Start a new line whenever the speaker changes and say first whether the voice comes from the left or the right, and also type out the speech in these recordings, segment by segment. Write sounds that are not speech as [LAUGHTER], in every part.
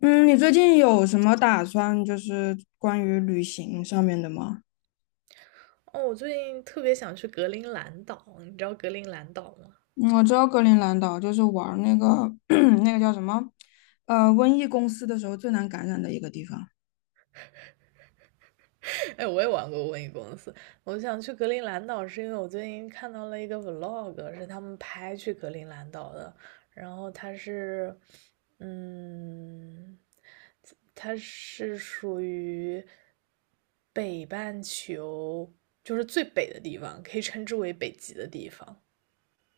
left: 嗯，你最近有什么打算，就是关于旅行上面的吗？
right: 哦，我最近特别想去格陵兰岛，你知道格陵兰岛吗？
left: 嗯，我知道格陵兰岛就是玩儿那个 [CLEARS THROAT] 那个叫什么，瘟疫公司的时候最难感染的一个地方。
right: [LAUGHS] 哎，我也玩过瘟疫公司。我想去格陵兰岛，是因为我最近看到了一个 vlog，是他们拍去格陵兰岛的。然后嗯，它是属于北半球，就是最北的地方，可以称之为北极的地方。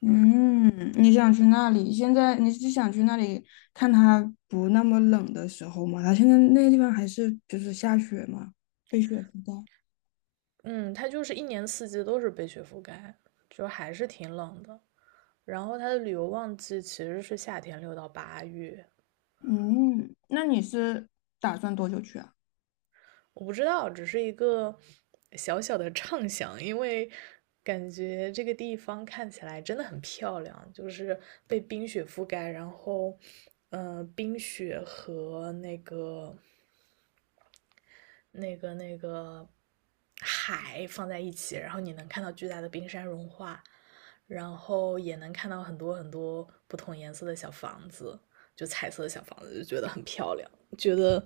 left: 嗯，你想去那里？现在你是想去那里看它不那么冷的时候吗？它现在那个地方还是就是下雪嘛，被雪覆盖。
right: 嗯，它就是一年四季都是被雪覆盖，就还是挺冷的。然后它的旅游旺季其实是夏天6到8月。
left: 嗯，那你是打算多久去啊？
right: 我不知道，只是一个小小的畅想，因为感觉这个地方看起来真的很漂亮，就是被冰雪覆盖，然后，冰雪和那个海放在一起，然后你能看到巨大的冰山融化，然后也能看到很多很多不同颜色的小房子，就彩色的小房子，就觉得很漂亮，觉得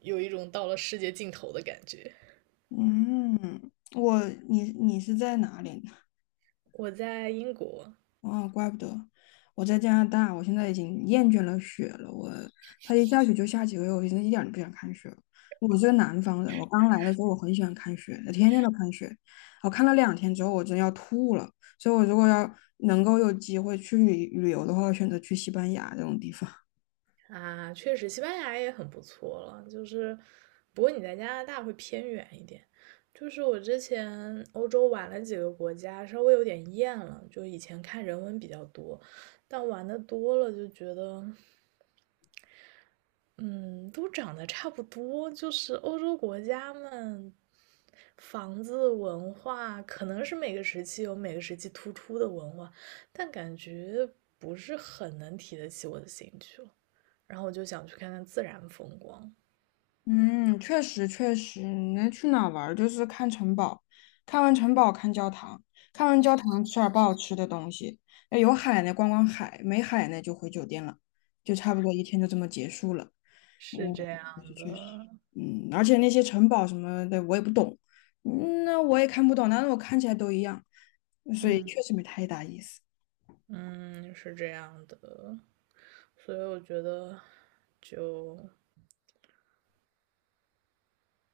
right: 有一种到了世界尽头的感觉。
left: 嗯，你是在哪里？
right: 我在英国。
left: 哦，怪不得。我在加拿大，我现在已经厌倦了雪了。它一下雪就下几个月，我现在一点儿都不想看雪了。我是个南方人，我刚来的时候我很喜欢看雪，天天都看雪。我看了两天之后，我真要吐了。所以，我如果要能够有机会去旅旅游的话，我选择去西班牙这种地方。
right: 啊，确实，西班牙也很不错了。就是，不过你在加拿大会偏远一点。就是我之前欧洲玩了几个国家，稍微有点厌了。就以前看人文比较多，但玩的多了就觉得，嗯，都长得差不多。就是欧洲国家们，房子文化可能是每个时期有每个时期突出的文化，但感觉不是很能提得起我的兴趣了。然后我就想去看看自然风光。
left: 嗯，确实确实，你能去哪儿玩儿就是看城堡，看完城堡看教堂，看完教堂吃点儿不好吃的东西，要有海呢逛逛海，没海呢就回酒店了，就差不多一天就这么结束了。嗯，
right: 是这
left: 确
right: 样
left: 实确实，
right: 的，
left: 嗯，而且那些城堡什么的我也不懂，嗯那我也看不懂，但是我看起来都一样，所以
right: 嗯
left: 确实没太大意思。
right: 嗯，是这样的，所以我觉得就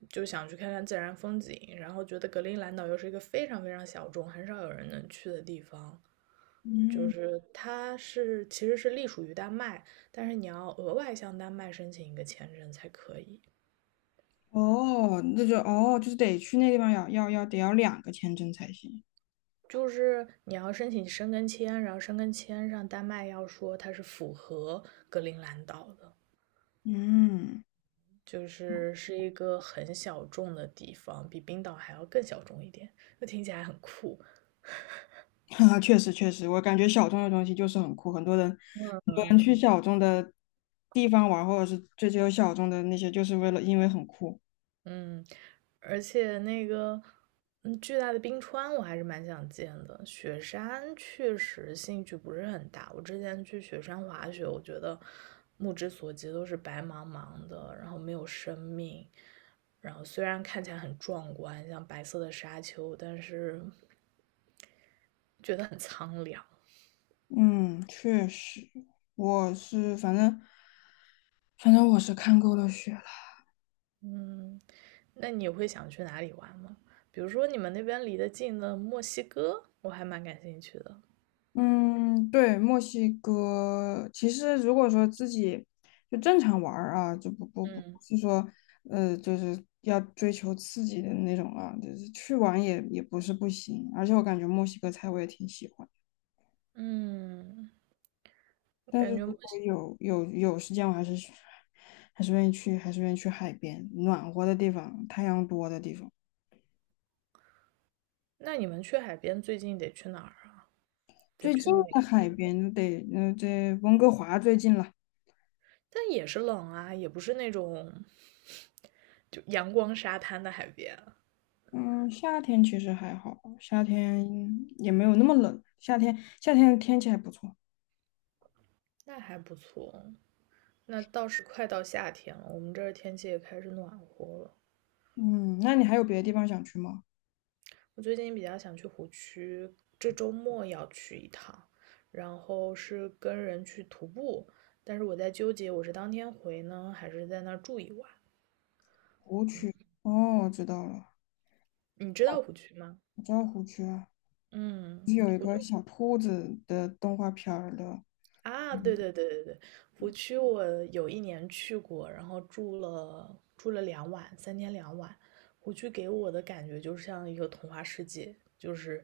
right: 就想去看看自然风景，然后觉得格陵兰岛又是一个非常非常小众、很少有人能去的地方，就
left: 嗯，
right: 是它是其实是隶属于丹麦，但是你要额外向丹麦申请一个签证才可以。
left: 哦，那就哦，就是得去那地方要要要得要两个签证才行。
right: 就是你要申请申根签，然后申根签上丹麦要说它是符合格陵兰岛的，
left: 嗯。
right: 就是是一个很小众的地方，比冰岛还要更小众一点，就听起来很酷。
left: [LAUGHS] 哈，确实确实，我感觉小众的东西就是很酷，很多人很
right: 嗯，
left: 多人去小众的地方玩，或者是追求小众的那些，就是为了因为很酷。
right: 嗯，而且那个，巨大的冰川我还是蛮想见的。雪山确实兴趣不是很大。我之前去雪山滑雪，我觉得目之所及都是白茫茫的，然后没有生命，然后虽然看起来很壮观，像白色的沙丘，但是觉得很苍凉。
left: 嗯，确实，我是反正，反正我是看够了雪了。
right: 嗯，那你会想去哪里玩吗？比如说你们那边离得近的墨西哥，我还蛮感兴趣的。
left: 嗯，对，墨西哥其实如果说自己就正常玩儿啊，就不不不
right: 嗯
left: 是说就是要追求刺激的那种啊，就是去玩也也不是不行，而且我感觉墨西哥菜我也挺喜欢。
right: 嗯，
left: 但是
right: 感觉
left: 如
right: 墨
left: 果
right: 西，
left: 有时间，我还是去，还是愿意去，还是愿意去海边，暖和的地方，太阳多的地方。
right: 那你们去海边最近得去哪儿啊？得
left: 最
right: 去
left: 近的
right: 美
left: 海
right: 国。
left: 边得，这温哥华最近了。
right: 但也是冷啊，也不是那种就阳光沙滩的海边。
left: 嗯，夏天其实还好，夏天也没有那么冷，夏天天气还不错。
right: 那还不错。那倒是快到夏天了，我们这儿天气也开始暖和了。
left: 嗯，那你还有别的地方想去吗？
right: 我最近比较想去湖区，这周末要去一趟，然后是跟人去徒步，但是我在纠结我是当天回呢，还是在那儿住一晚。
left: 哦，我知道了，
right: 你知道湖区吗？
left: 我知道湖区啊，
right: 嗯，
left: 是有一
right: 湖区
left: 个小兔子的动画片儿的。
right: 啊，对
left: 嗯，
right: 对对对对，湖区我有一年去过，然后住了两晚，三天两晚。湖区给我的感觉就像一个童话世界，就是，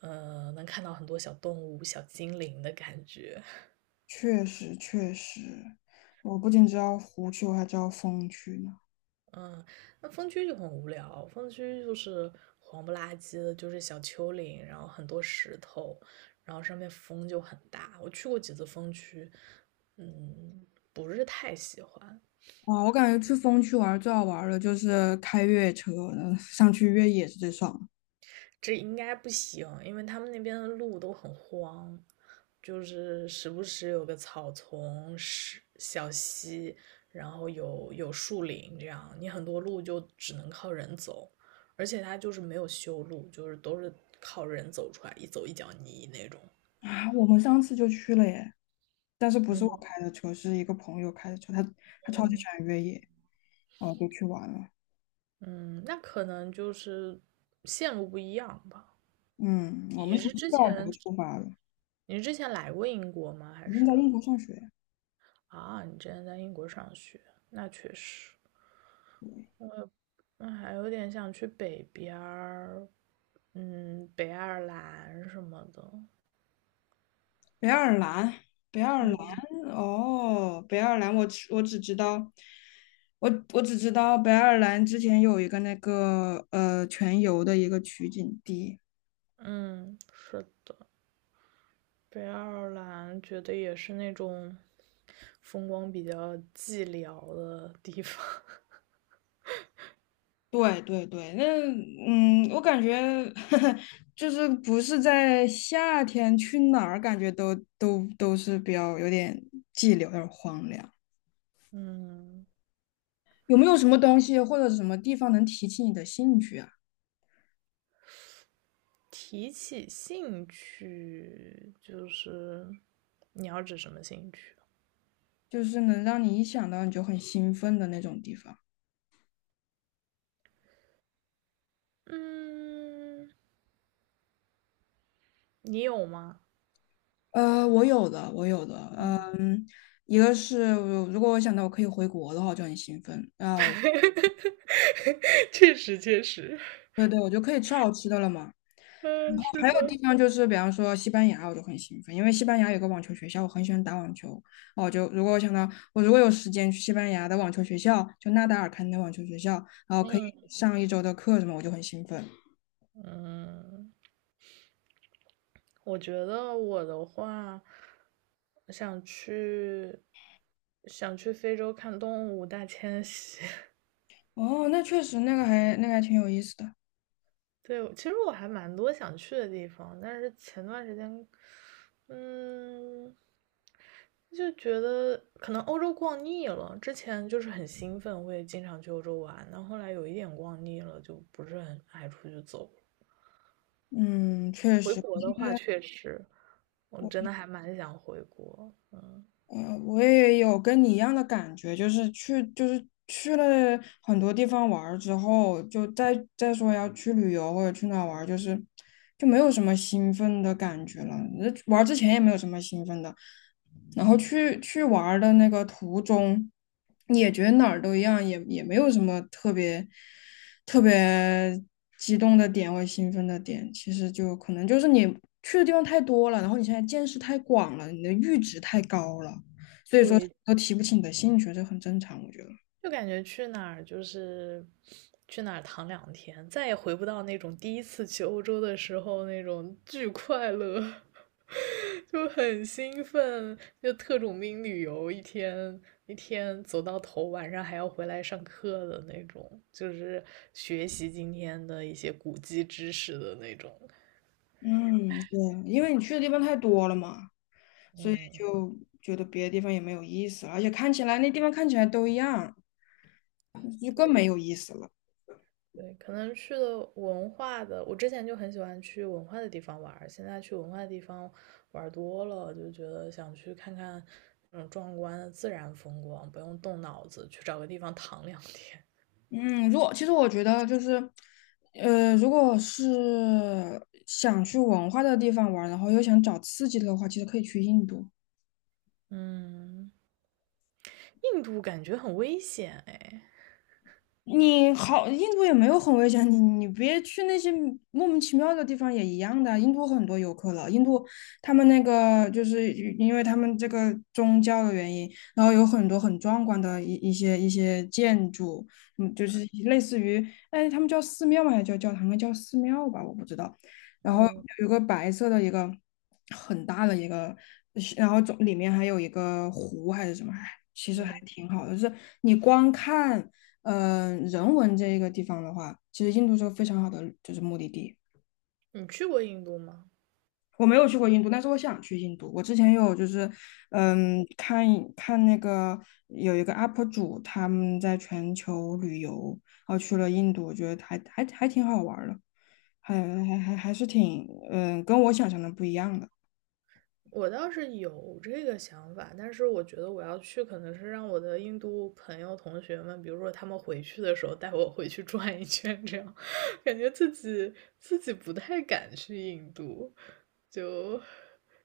right: 能看到很多小动物、小精灵的感觉。
left: 确实确实，我不仅知道湖区，我还知道风区呢。
right: 嗯，那风区就很无聊，风区就是黄不拉几的，就是小丘陵，然后很多石头，然后上面风就很大。我去过几次风区，嗯，不是太喜欢。
left: 哇，我感觉去风区玩最好玩的就是开越野车，嗯，上去越野是最爽的。
right: 这应该不行，因为他们那边的路都很荒，就是时不时有个草丛、是小溪，然后有树林，这样你很多路就只能靠人走，而且它就是没有修路，就是都是靠人走出来，一走一脚泥那种。
left: 啊！我们上次就去了耶，但是不是我
right: 嗯
left: 开的车，是一个朋友开的车，他超级喜
right: 嗯
left: 欢越野，然后就去玩了。
right: 嗯，那可能就是线路不一样吧。
left: 嗯，我
right: 你
left: 们从
right: 是
left: 贝
right: 之
left: 尔德
right: 前
left: 出发了，
right: 你是之前来过英国吗？还
left: 已经在
right: 是
left: 英国上学。
right: 啊，你之前在英国上学？那确实。
left: 对。
right: 那还有点想去北边儿，北爱尔兰什么的。
left: 北爱尔兰，北爱尔兰，
right: 嗯
left: 哦，北爱尔兰，我只知道，我只知道北爱尔兰之前有一个那个全游的一个取景地。
right: 嗯，是的，北爱尔兰觉得也是那种风光比较寂寥的地方。[LAUGHS]
left: 对对对，那嗯，我感觉 [LAUGHS] 就是不是在夏天去哪儿，感觉都是比较有点寂寥，有点荒凉。
right: 嗯，
left: 有没有什么东西或者什么地方能提起你的兴趣啊？
right: 提起兴趣，就是你要指什么兴趣？
left: 就是能让你一想到你就很兴奋的那种地方。
right: 嗯，你有吗？
left: 我有的，
right: 嗯，
left: 一个是我如果我想到我可以回国的话，我就很兴奋。然后
right: [LAUGHS] 确实确实，[LAUGHS]
left: 对对，我就可以吃好吃的了嘛。
right: 嗯，是
left: 还有地
right: 的，
left: 方就是，比方说西班牙，我就很兴奋，因为西班牙有个网球学校，我很喜欢打网球。哦，就如果我想到我如果有时间去西班牙的网球学校，就纳达尔开的那网球学校，然后可以
right: 嗯
left: 上一周的课什么，我就很兴奋。
right: 嗯。我觉得我的话，想去想去非洲看动物大迁徙。[LAUGHS]
left: 哦，那确实那个还那个还挺有意思的。
right: 对，其实我还蛮多想去的地方，但是前段时间，嗯，就觉得可能欧洲逛腻了。之前就是很兴奋，会经常去欧洲玩，但后来有一点逛腻了，就不是很爱出去走。
left: 嗯，确
right: 回
left: 实，
right: 国的话，
left: 现
right: 确实，我真的
left: 我。
right: 还蛮想回国。嗯，
left: 我也有跟你一样的感觉，就是去，就是去了很多地方玩儿之后，就再说要去旅游或者去哪儿玩儿，就是就没有什么兴奋的感觉了。那玩儿之前也没有什么兴奋的，然后去玩儿的那个途中，也觉得哪儿都一样，也也没有什么特别激动的点或兴奋的点。其实就可能就是你去的地方太多了，然后你现在见识太广了，你的阈值太高了。所以说
right: 对，
left: 都提不起你的兴趣，这很正常，我觉得。
right: 就感觉去哪儿就是去哪儿躺两天，再也回不到那种第一次去欧洲的时候那种巨快乐，[LAUGHS] 就很兴奋，就特种兵旅游一天一天走到头，晚上还要回来上课的那种，就是学习今天的一些古籍知识的那种。
left: 嗯，对，因为你去的地方太多了嘛，所以
right: 嗯，
left: 就觉得别的地方也没有意思了，而且看起来那地方看起来都一样，就更没
right: 对，
left: 有意思了。
right: 对，可能去了文化的，我之前就很喜欢去文化的地方玩儿现在去文化的地方玩儿多了，就觉得想去看看那种壮观的自然风光，不用动脑子，去找个地方躺两天。
left: 嗯，如果其实我觉得就是，如果是想去文化的地方玩然后又想找刺激的话，其实可以去印度。
right: 嗯，印度感觉很危险哎。
left: 你好，印度也没有很危险，你别去那些莫名其妙的地方也一样的。印度很多游客了，印度他们那个就是因为他们这个宗教的原因，然后有很多很壮观的一些建筑，嗯，就是类似于，哎，他们叫寺庙吗？还是叫教堂？应该叫寺庙吧，我不知道。然后
right: 嗯
left: 有个白色的一个很大的一个，然后总里面还有一个湖还是什么，哎，其实还
right: 嗯，
left: 挺好的，就是你光看。嗯、人文这个地方的话，其实印度是个非常好的就是目的地。
right: 你去过印度吗？
left: 我没有去过印度，但是我想去印度。我之前有就是，嗯，看那个有一个 UP 主他们在全球旅游，然后去了印度，我觉得还挺好玩儿的，还是挺跟我想象的不一样的。
right: 我倒是有这个想法，但是我觉得我要去，可能是让我的印度朋友同学们，比如说他们回去的时候带我回去转一圈，这样 [LAUGHS] 感觉自己不太敢去印度，就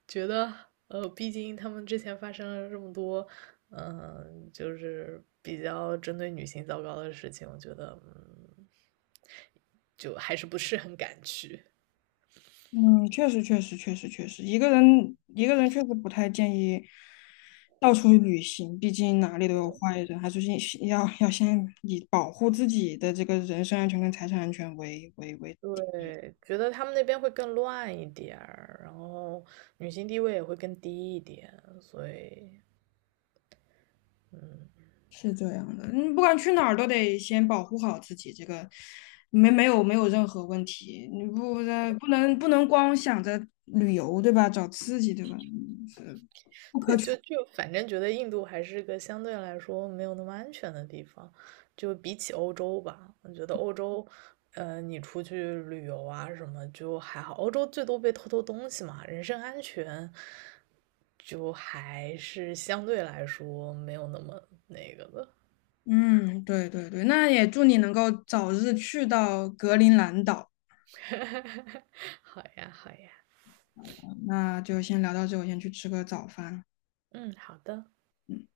right: 觉得毕竟他们之前发生了这么多，就是比较针对女性糟糕的事情，我觉得就还是不是很敢去。
left: 嗯，确实，确实，确实，确实，一个人确实不太建议到处旅行，毕竟哪里都有坏人，还是先要先以保护自己的这个人身安全跟财产安全为，
right: 对，觉得他们那边会更乱一点儿，然后女性地位也会更低一点，所以，嗯，
left: 是这样的。你不管去哪儿都得先保护好自己，这个没有任何问题。你不能光想着旅游，对吧？找刺激，对吧？嗯，是不可
right: 对，
left: 取。
right: 就反正觉得印度还是个相对来说没有那么安全的地方，就比起欧洲吧，我觉得欧洲，你出去旅游啊什么就还好，欧洲最多被偷偷东西嘛，人身安全就还是相对来说没有那么那个的。
left: 嗯，对对对，那也祝你能够早日去到格陵兰岛。
right: [LAUGHS] 好呀，好呀，
left: 那就先聊到这，我先去吃个早饭。
right: 嗯，好的。
left: 嗯。